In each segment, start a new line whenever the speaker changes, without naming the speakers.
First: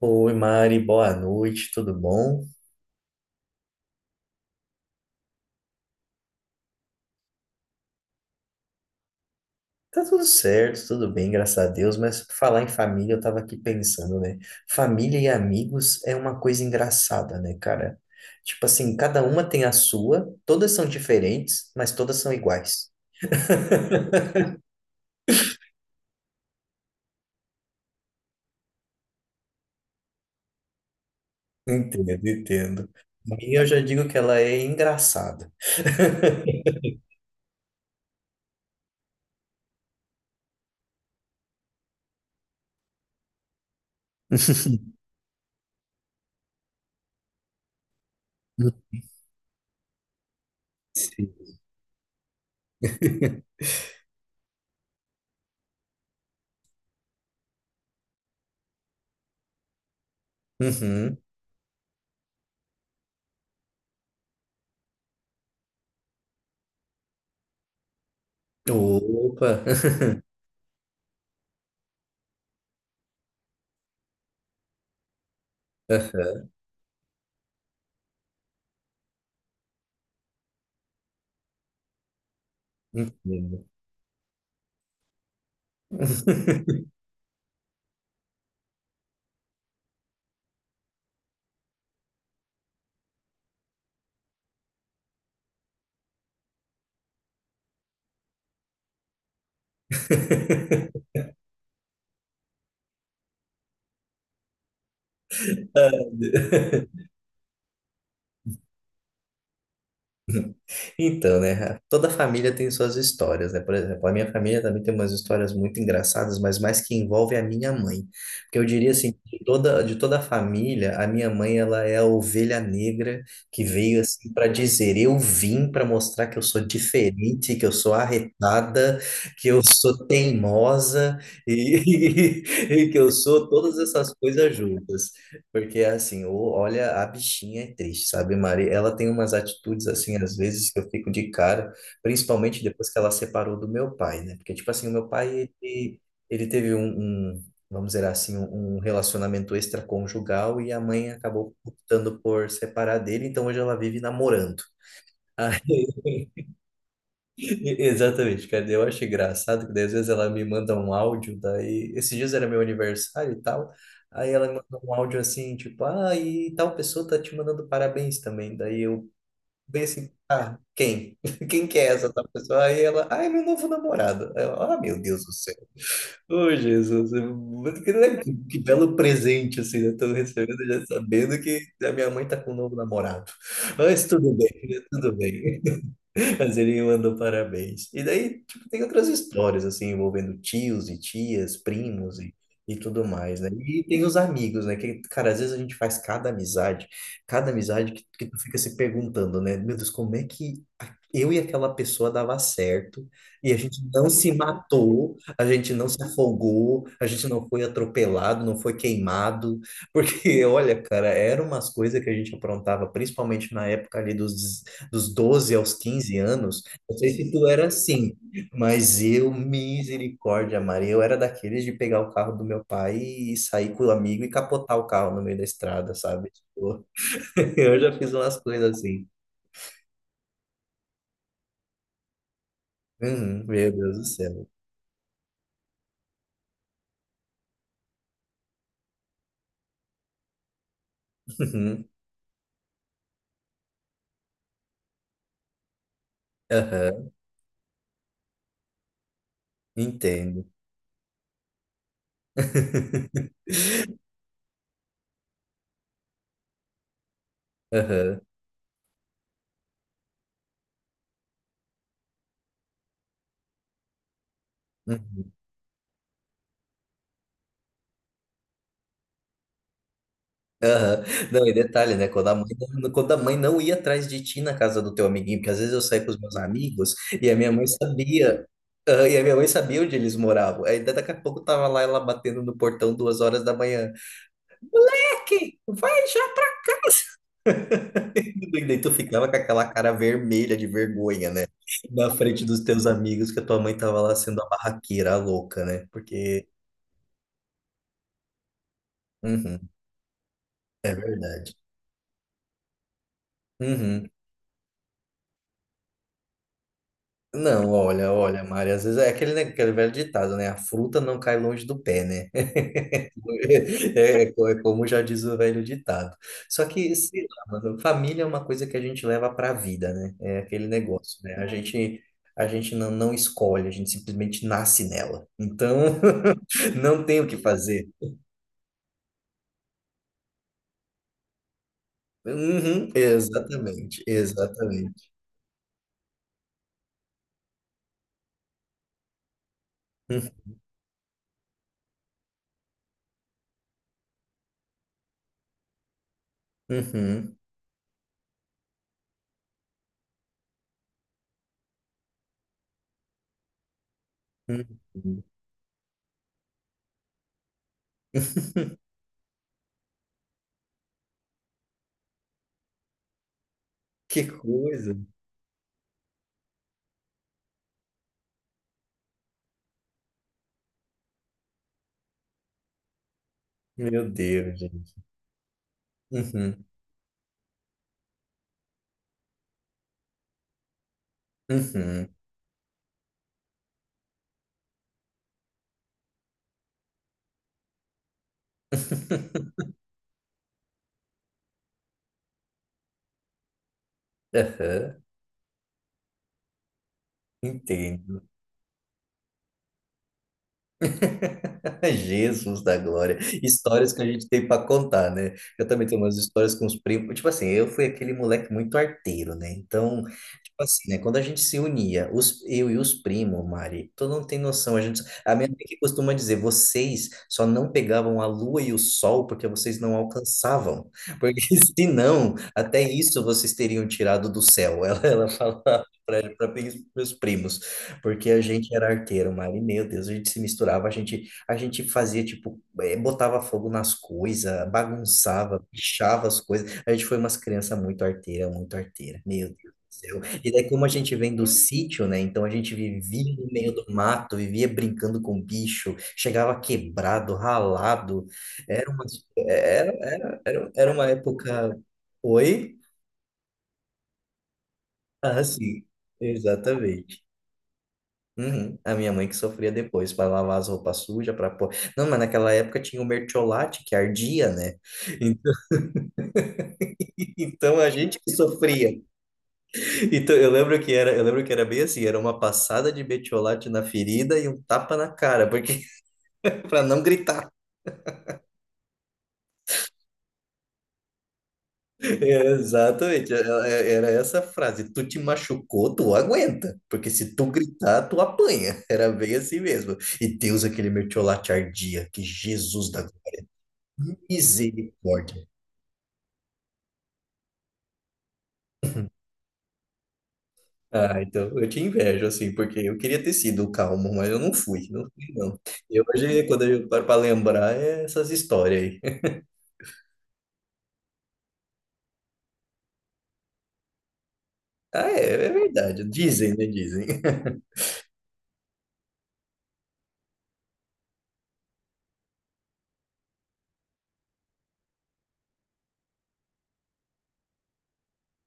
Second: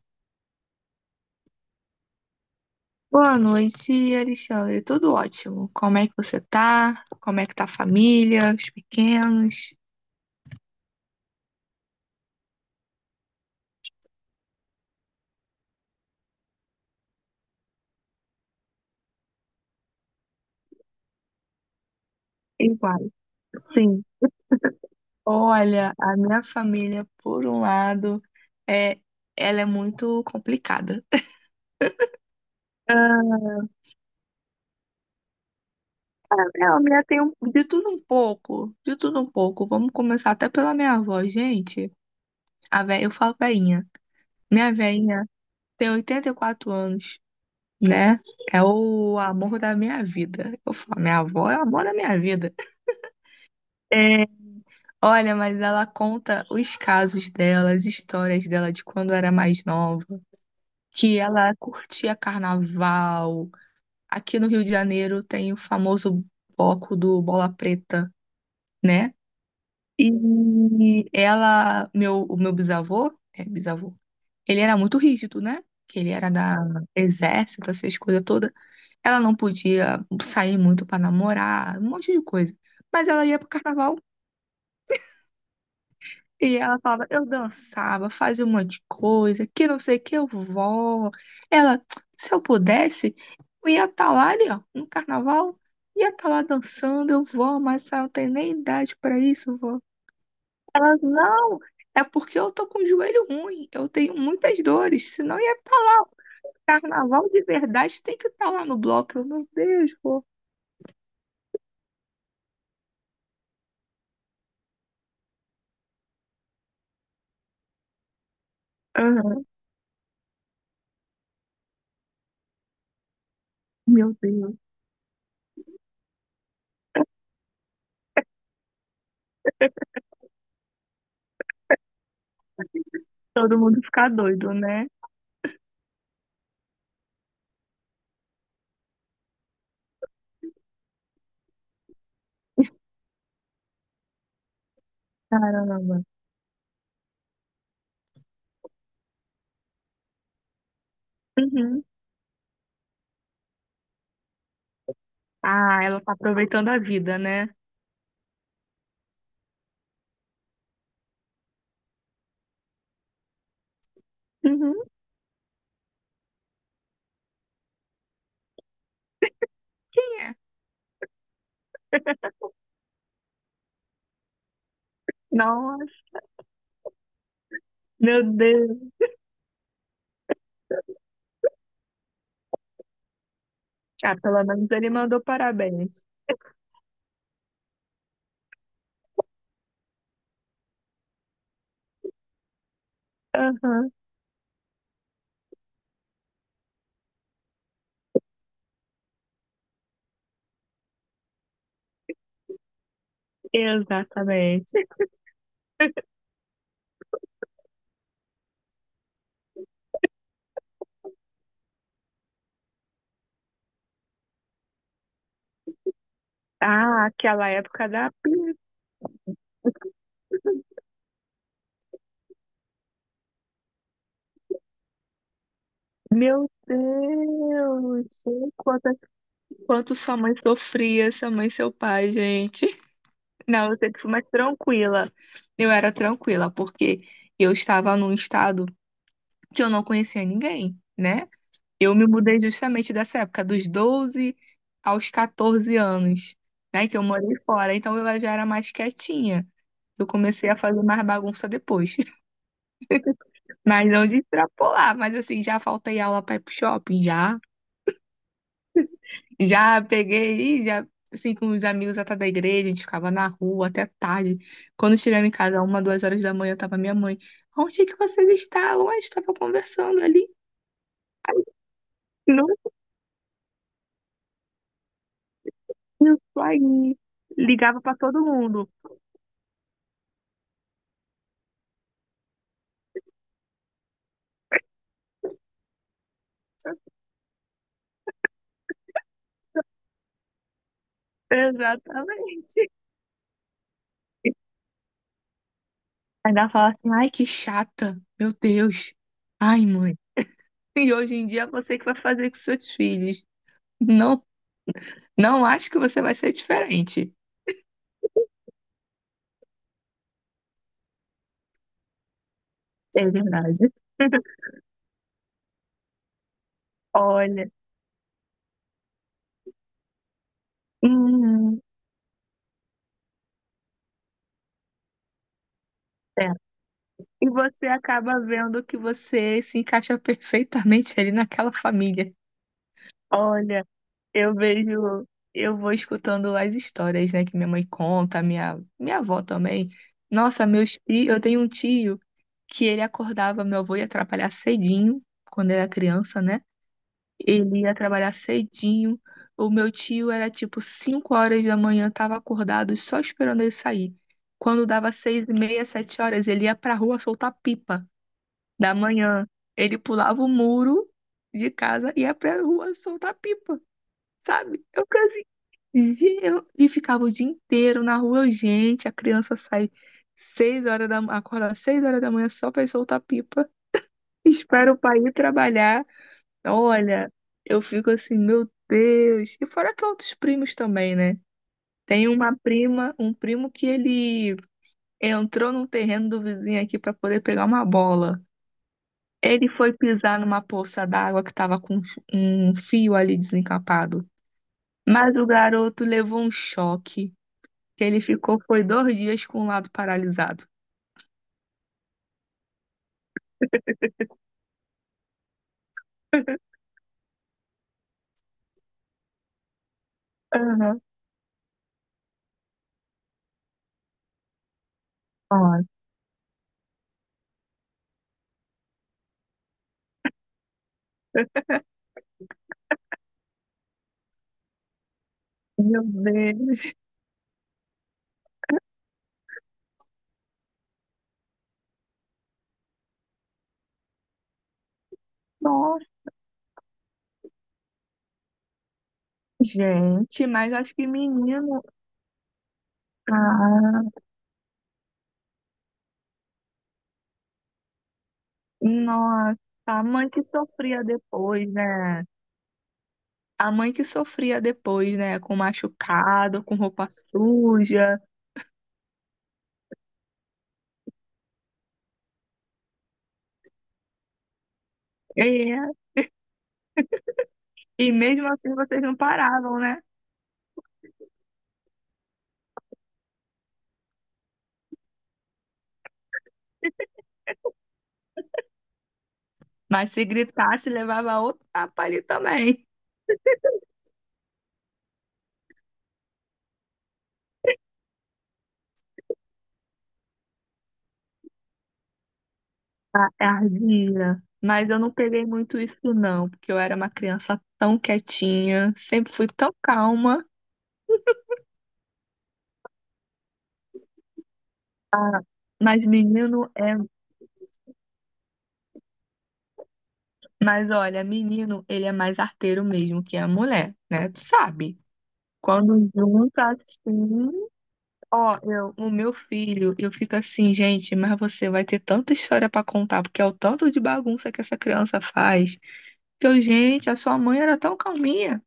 Oi, Mari, boa noite, tudo bom?
Boa noite, Alexandre. Tudo ótimo. Como é que você tá? Como é que tá a família, os pequenos?
Tá tudo certo, tudo bem, graças a Deus, mas falar em família, eu tava aqui pensando, né? Família e amigos é uma coisa engraçada, né, cara? Tipo assim, cada uma tem a sua, todas são diferentes, mas todas são iguais.
Igual. Sim. Olha, a minha família, por um lado, é, ela é muito complicada.
Entendo, entendo.
Ah.
Minha, eu já digo que ela é engraçada.
É, a minha tem de tudo um pouco, de tudo um pouco. Vamos começar até pela minha avó, gente. Eu falo veinha. Minha veinha tem 84 anos, né? É o amor da minha vida. Eu falo, minha
Sim.
avó é o amor da minha vida. Olha, mas ela conta os casos dela, as histórias dela de quando era mais nova,
Uhum.
que ela curtia carnaval. Aqui no Rio de Janeiro tem o famoso bloco do Bola Preta, né?
Opa!
E ela, meu, o meu bisavô, é bisavô, ele era muito rígido, né? Que ele era da exército, essas coisas todas. Ela não podia sair muito pra namorar, um monte de coisa. Mas ela ia pro
Entendo.
carnaval. E ela falava, eu dançava, fazia um monte de coisa, que não sei o que, eu vou. Ela, se eu pudesse, eu ia estar lá ali, ó, no carnaval, ia estar lá dançando, eu vou, mas eu não tenho nem idade para isso, vó. Ela, não, é porque eu tô com o joelho ruim, eu tenho muitas dores, senão ia estar lá. Carnaval de verdade tem que estar lá no bloco. Eu, meu Deus, vó.
Então, né? Toda família tem suas histórias, né? Por exemplo, a minha família também tem umas histórias muito engraçadas, mas mais que envolve a minha mãe. Porque eu diria assim, de
Aham.
toda, de toda a família, a minha mãe, ela é a ovelha negra que veio
Meu
assim para
Deus,
dizer, eu vim para mostrar que eu sou diferente, que eu sou arretada, que eu sou teimosa e, e que eu sou
todo
todas
mundo fica
essas
doido,
coisas
né?
juntas. Porque assim, olha, a bichinha é triste, sabe, Mari? Ela tem umas atitudes assim, às vezes, que eu fico de cara, principalmente depois que ela separou do meu pai, né? Porque, tipo assim, o meu pai, ele,
Caramba.
ele teve vamos dizer assim, um relacionamento extraconjugal e a mãe acabou
Uhum.
optando por separar dele, então hoje ela vive namorando.
Ah, ela tá aproveitando a vida, né?
Exatamente, cara. Eu acho engraçado que daí, às vezes ela me manda um áudio, daí esses dias era meu aniversário e tal. Aí ela me manda
Uhum.
um áudio assim, tipo, ah, e tal pessoa tá te mandando parabéns também. Daí eu bem assim, ah, quem? Quem que é essa tal pessoa? Aí ela, ah, é meu novo namorado. Aí eu, ah, meu Deus do céu.
Nossa,
Ô, Jesus, que, né,
meu
que
Deus.
belo presente, assim, eu tô recebendo já sabendo que a minha mãe tá com um novo namorado. Mas
Ah,
tudo
pelo
bem,
menos
né?
ele
Tudo
mandou
bem.
parabéns.
Mas ele me mandou parabéns. E daí, tipo, tem outras histórias, assim, envolvendo tios e tias, primos e tudo mais, né? E
Aham,
tem os amigos, né? Que, cara, às vezes a gente faz cada amizade que tu fica se perguntando, né? Meu Deus, como é que eu e aquela pessoa dava certo e a gente não se
exatamente.
matou, a gente não se afogou, a gente não foi atropelado, não foi queimado, porque, olha, cara, eram umas coisas que a gente aprontava, principalmente na época ali dos 12 aos 15 anos, não
Ah,
sei se tu
aquela
era
época da.
assim, mas eu, misericórdia, Maria, eu era daqueles de pegar o carro do meu pai e sair com o amigo e capotar o carro no meio da estrada, sabe? Tipo, eu já fiz
Deus,
umas
sei
coisas
quanta,
assim.
quanto sua mãe sofria, sua mãe e seu pai, gente.
Uhum,
Não,
meu
eu
Deus
sempre
do
fui mais
céu.
tranquila. Eu era tranquila, porque eu estava num estado que eu não conhecia ninguém, né?
Uhum,
Eu me mudei justamente dessa época, dos 12 aos 14 anos, né? Que eu
aham,
morei fora. Então eu já era mais quietinha. Eu
entendo.
comecei a fazer mais bagunça depois. Mas não de extrapolar. Mas assim, já faltei aula para ir pro shopping, já.
Aham.
Já peguei, já, assim, com os amigos até da igreja, a gente ficava na rua até tarde. Quando eu chegava em
Uhum.
casa, uma, 2 horas da manhã, tava minha mãe. Onde é que vocês estavam? A gente tava conversando ali.
Não, e detalhe, né? Quando a mãe
Não,
não, quando a mãe não ia atrás de ti na casa do teu amiguinho, porque às vezes eu saía com os meus
isso
amigos
aí.
e a minha mãe
Ligava para todo
sabia,
mundo.
ah, e a minha mãe sabia onde eles moravam. Aí daqui a pouco tava lá ela batendo no portão 2 horas da manhã. Moleque, vai já! E daí tu ficava com aquela cara vermelha de vergonha, né? Na frente dos
Exatamente.
teus amigos, que a tua mãe tava lá sendo a barraqueira, a louca, né? Porque.
Ainda fala assim, ai, que chata, meu Deus. Ai,
Uhum,
mãe. E
é
hoje em dia é
verdade.
você que vai fazer com seus filhos.
Uhum.
Não, não acho que você vai ser diferente.
Não, olha, olha, Mari, às vezes é aquele, né, aquele velho ditado, né? A fruta não cai longe do pé, né?
É verdade.
É, é como já diz o velho ditado. Só que, sei
Olha,
lá, mano, família é uma coisa que a gente leva para a vida, né? É aquele negócio, né? A
hum,
gente, não escolhe, a gente simplesmente nasce nela. Então,
é.
não tem o
E
que
você
fazer.
acaba vendo que você se encaixa perfeitamente ali naquela família.
Uhum,
Olha.
exatamente,
Eu vejo,
exatamente.
eu vou escutando as histórias, né, que minha mãe conta, minha avó também. Nossa, meus tios, eu tenho um tio que ele acordava, meu avô ia trabalhar cedinho, quando era criança, né?
Uhum,
Ele ia trabalhar cedinho. O meu tio era tipo 5 horas da manhã, tava acordado, só esperando ele sair. Quando dava
uhum.
6h30, 7 horas, ele ia pra rua soltar pipa da manhã. Ele pulava o muro de casa e ia pra rua soltar pipa,
Que
sabe? Eu
coisa.
e, eu, e ficava o dia inteiro na rua, gente. A criança sai seis horas da ma- acorda 6 horas da manhã só pra ir soltar pipa.
Meu Deus,
Espera o
gente.
pai ir trabalhar.
Uhum.
Olha, eu fico assim, meu Deus. E fora que outros primos também, né? Tem
Uhum.
uma prima, um primo que ele entrou num terreno do vizinho aqui pra poder pegar uma bola. Ele foi pisar numa poça d'água que tava com um fio ali desencapado.
Aham.
Mas o garoto levou um choque. Que ele
Entendo.
ficou foi 2 dias com o lado paralisado.
Jesus da glória. Histórias que a gente tem para contar, né? Eu também tenho umas histórias com os primos. Tipo assim, eu fui aquele moleque muito arteiro, né? Então, tipo
Aham.
assim, né? Quando a gente se unia, os, eu e os primos, Mari, tu não tem noção. A gente, a minha mãe
Ai,
que costuma dizer, vocês só não pegavam a lua e o sol porque vocês não alcançavam. Porque se não, até isso vocês teriam tirado do céu. Ela falava
meu
para
Deus.
meus primos. Porque a gente era arteiro, Mari, meu Deus, a gente se misturava, a gente fazia, tipo, botava fogo nas coisas, bagunçava,
Nossa,
pichava as coisas. A gente foi umas crianças muito arteira, meu Deus do céu.
gente,
E
mas
daí,
acho
como
que
a gente vem do
menino.
sítio, né? Então a gente vivia no meio
Ah,
do mato, vivia brincando com bicho, chegava quebrado, ralado. Era uma,
nossa, a mãe que sofria
era uma
depois,
época.
né?
Oi?
A mãe que sofria depois, né? Com
Ah, sim,
machucado, com roupa
exatamente.
suja.
Uhum. A minha mãe que sofria depois para lavar as roupas sujas, para pôr. Não, mas naquela época tinha o mertiolate que ardia, né? Então
E,
então a
e
gente que
mesmo assim vocês não
sofria.
paravam, né?
Então eu lembro que era bem assim, era uma passada de mertiolate na ferida e um tapa na cara, porque para não gritar.
Mas se gritasse, levava outro tapa ali
É,
também.
exatamente, era essa frase. Tu te machucou, tu aguenta, porque se tu gritar, tu apanha. Era bem assim mesmo. E Deus aquele mertiolate ardia, que Jesus da
Ah, é ardia. Mas eu não peguei
misericórdia.
muito isso, não, porque eu era uma criança tão quietinha, sempre fui tão calma.
Ah, então eu te invejo, assim, porque eu queria ter sido o calmo, mas eu não fui, não.
Mas
E hoje,
menino
quando
é.
eu paro para lembrar, é essas histórias aí.
Mas olha, menino, ele é mais arteiro mesmo que a mulher, né? Tu sabe?
Ah, é, é
Quando
verdade.
junta
Dizem, né? Dizem.
assim. Ó, eu, o meu filho, eu fico assim, gente, mas você vai ter tanta história pra contar, porque é o tanto de bagunça que essa criança faz. Que eu, gente, a sua mãe era tão calminha.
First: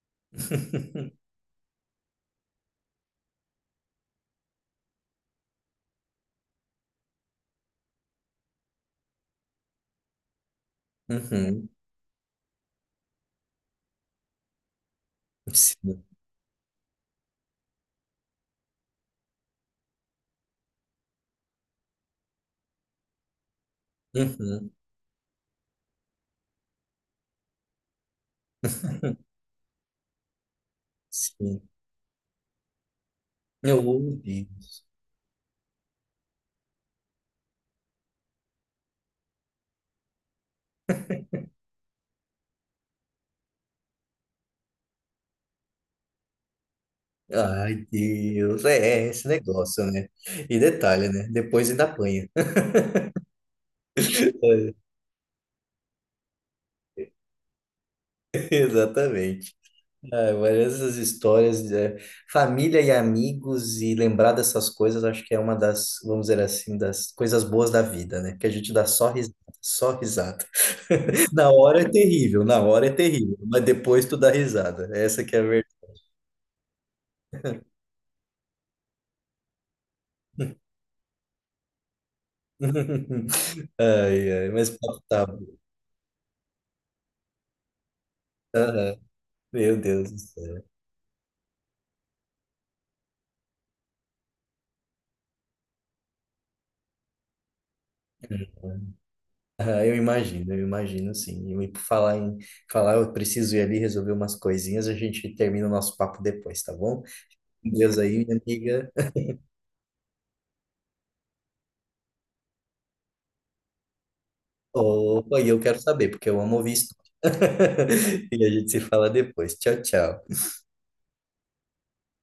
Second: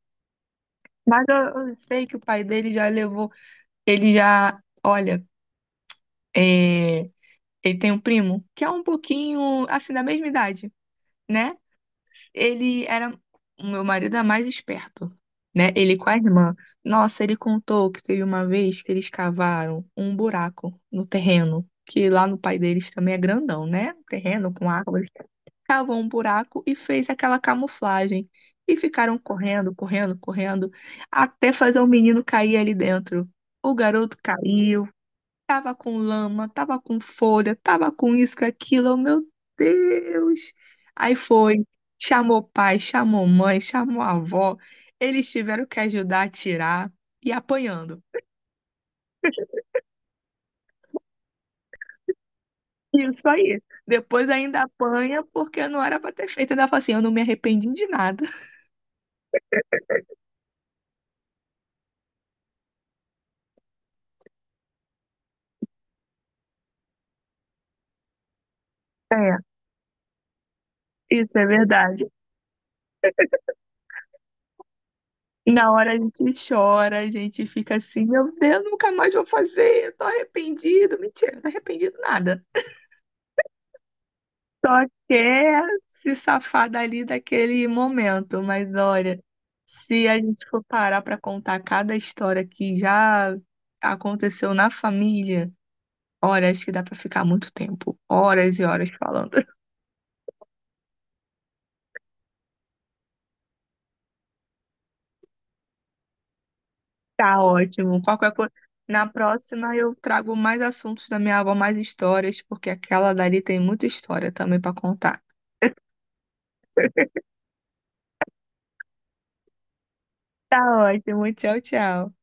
Mas eu sei que o pai dele já levou. Ele já. Olha. É, ele tem um primo que é um pouquinho assim da mesma idade, né?
Uhum,
Ele era O meu marido é mais esperto, né? Ele
sim.
com a irmã. Nossa, ele contou que teve uma vez que eles cavaram um buraco no terreno, que lá no pai deles também é grandão, né? Um Terreno com
Uhum,
árvores. Cavou um buraco e fez aquela camuflagem. E ficaram correndo, correndo, correndo, até
sim.
fazer o menino cair ali dentro. O garoto
Meu Deus.
caiu. Tava com lama, tava com folha, tava com isso, com aquilo. Eu, meu Deus! Aí foi, chamou pai, chamou mãe, chamou avó. Eles tiveram que ajudar a tirar e
Ai,
apanhando.
Deus. É, é esse negócio, né? E detalhe, né? Depois ainda apanha.
Isso aí. Depois ainda apanha porque não era pra ter feito. Ainda fala assim, eu não me arrependi de nada.
Exatamente. É, várias essas histórias, é, família e amigos, e lembrar dessas coisas, acho que é uma das, vamos dizer assim, das coisas boas da vida, né? Que a gente dá só risada,
É,
só risada.
isso é
Na hora é
verdade.
terrível, na hora é terrível, mas depois tu dá risada. Essa que é a
Na
verdade.
hora a gente chora, a gente fica assim, meu Deus, nunca mais vou fazer, eu tô arrependido. Mentira, não arrependido nada.
Ai, ai, mas
Só
o papo tá bom.
quer se safar dali daquele momento, mas
Aham,
olha,
meu
se
Deus
a
do
gente for
céu.
parar para contar cada história que já aconteceu na família, olha, acho que dá para ficar muito tempo, horas e horas falando.
Ah, eu imagino sim. E por falar em falar, eu preciso ir ali resolver umas coisinhas, a gente termina o nosso papo depois, tá bom?
Tá
Com Deus
ótimo.
aí,
Qualquer
minha
coisa.
amiga.
Na próxima eu trago mais assuntos da minha avó, mais histórias, porque aquela dali tem muita história também para contar.
Opa, e eu quero saber, porque eu amo ouvir história. E a gente se fala depois. Tchau, tchau.
Tá ótimo. Tchau, tchau.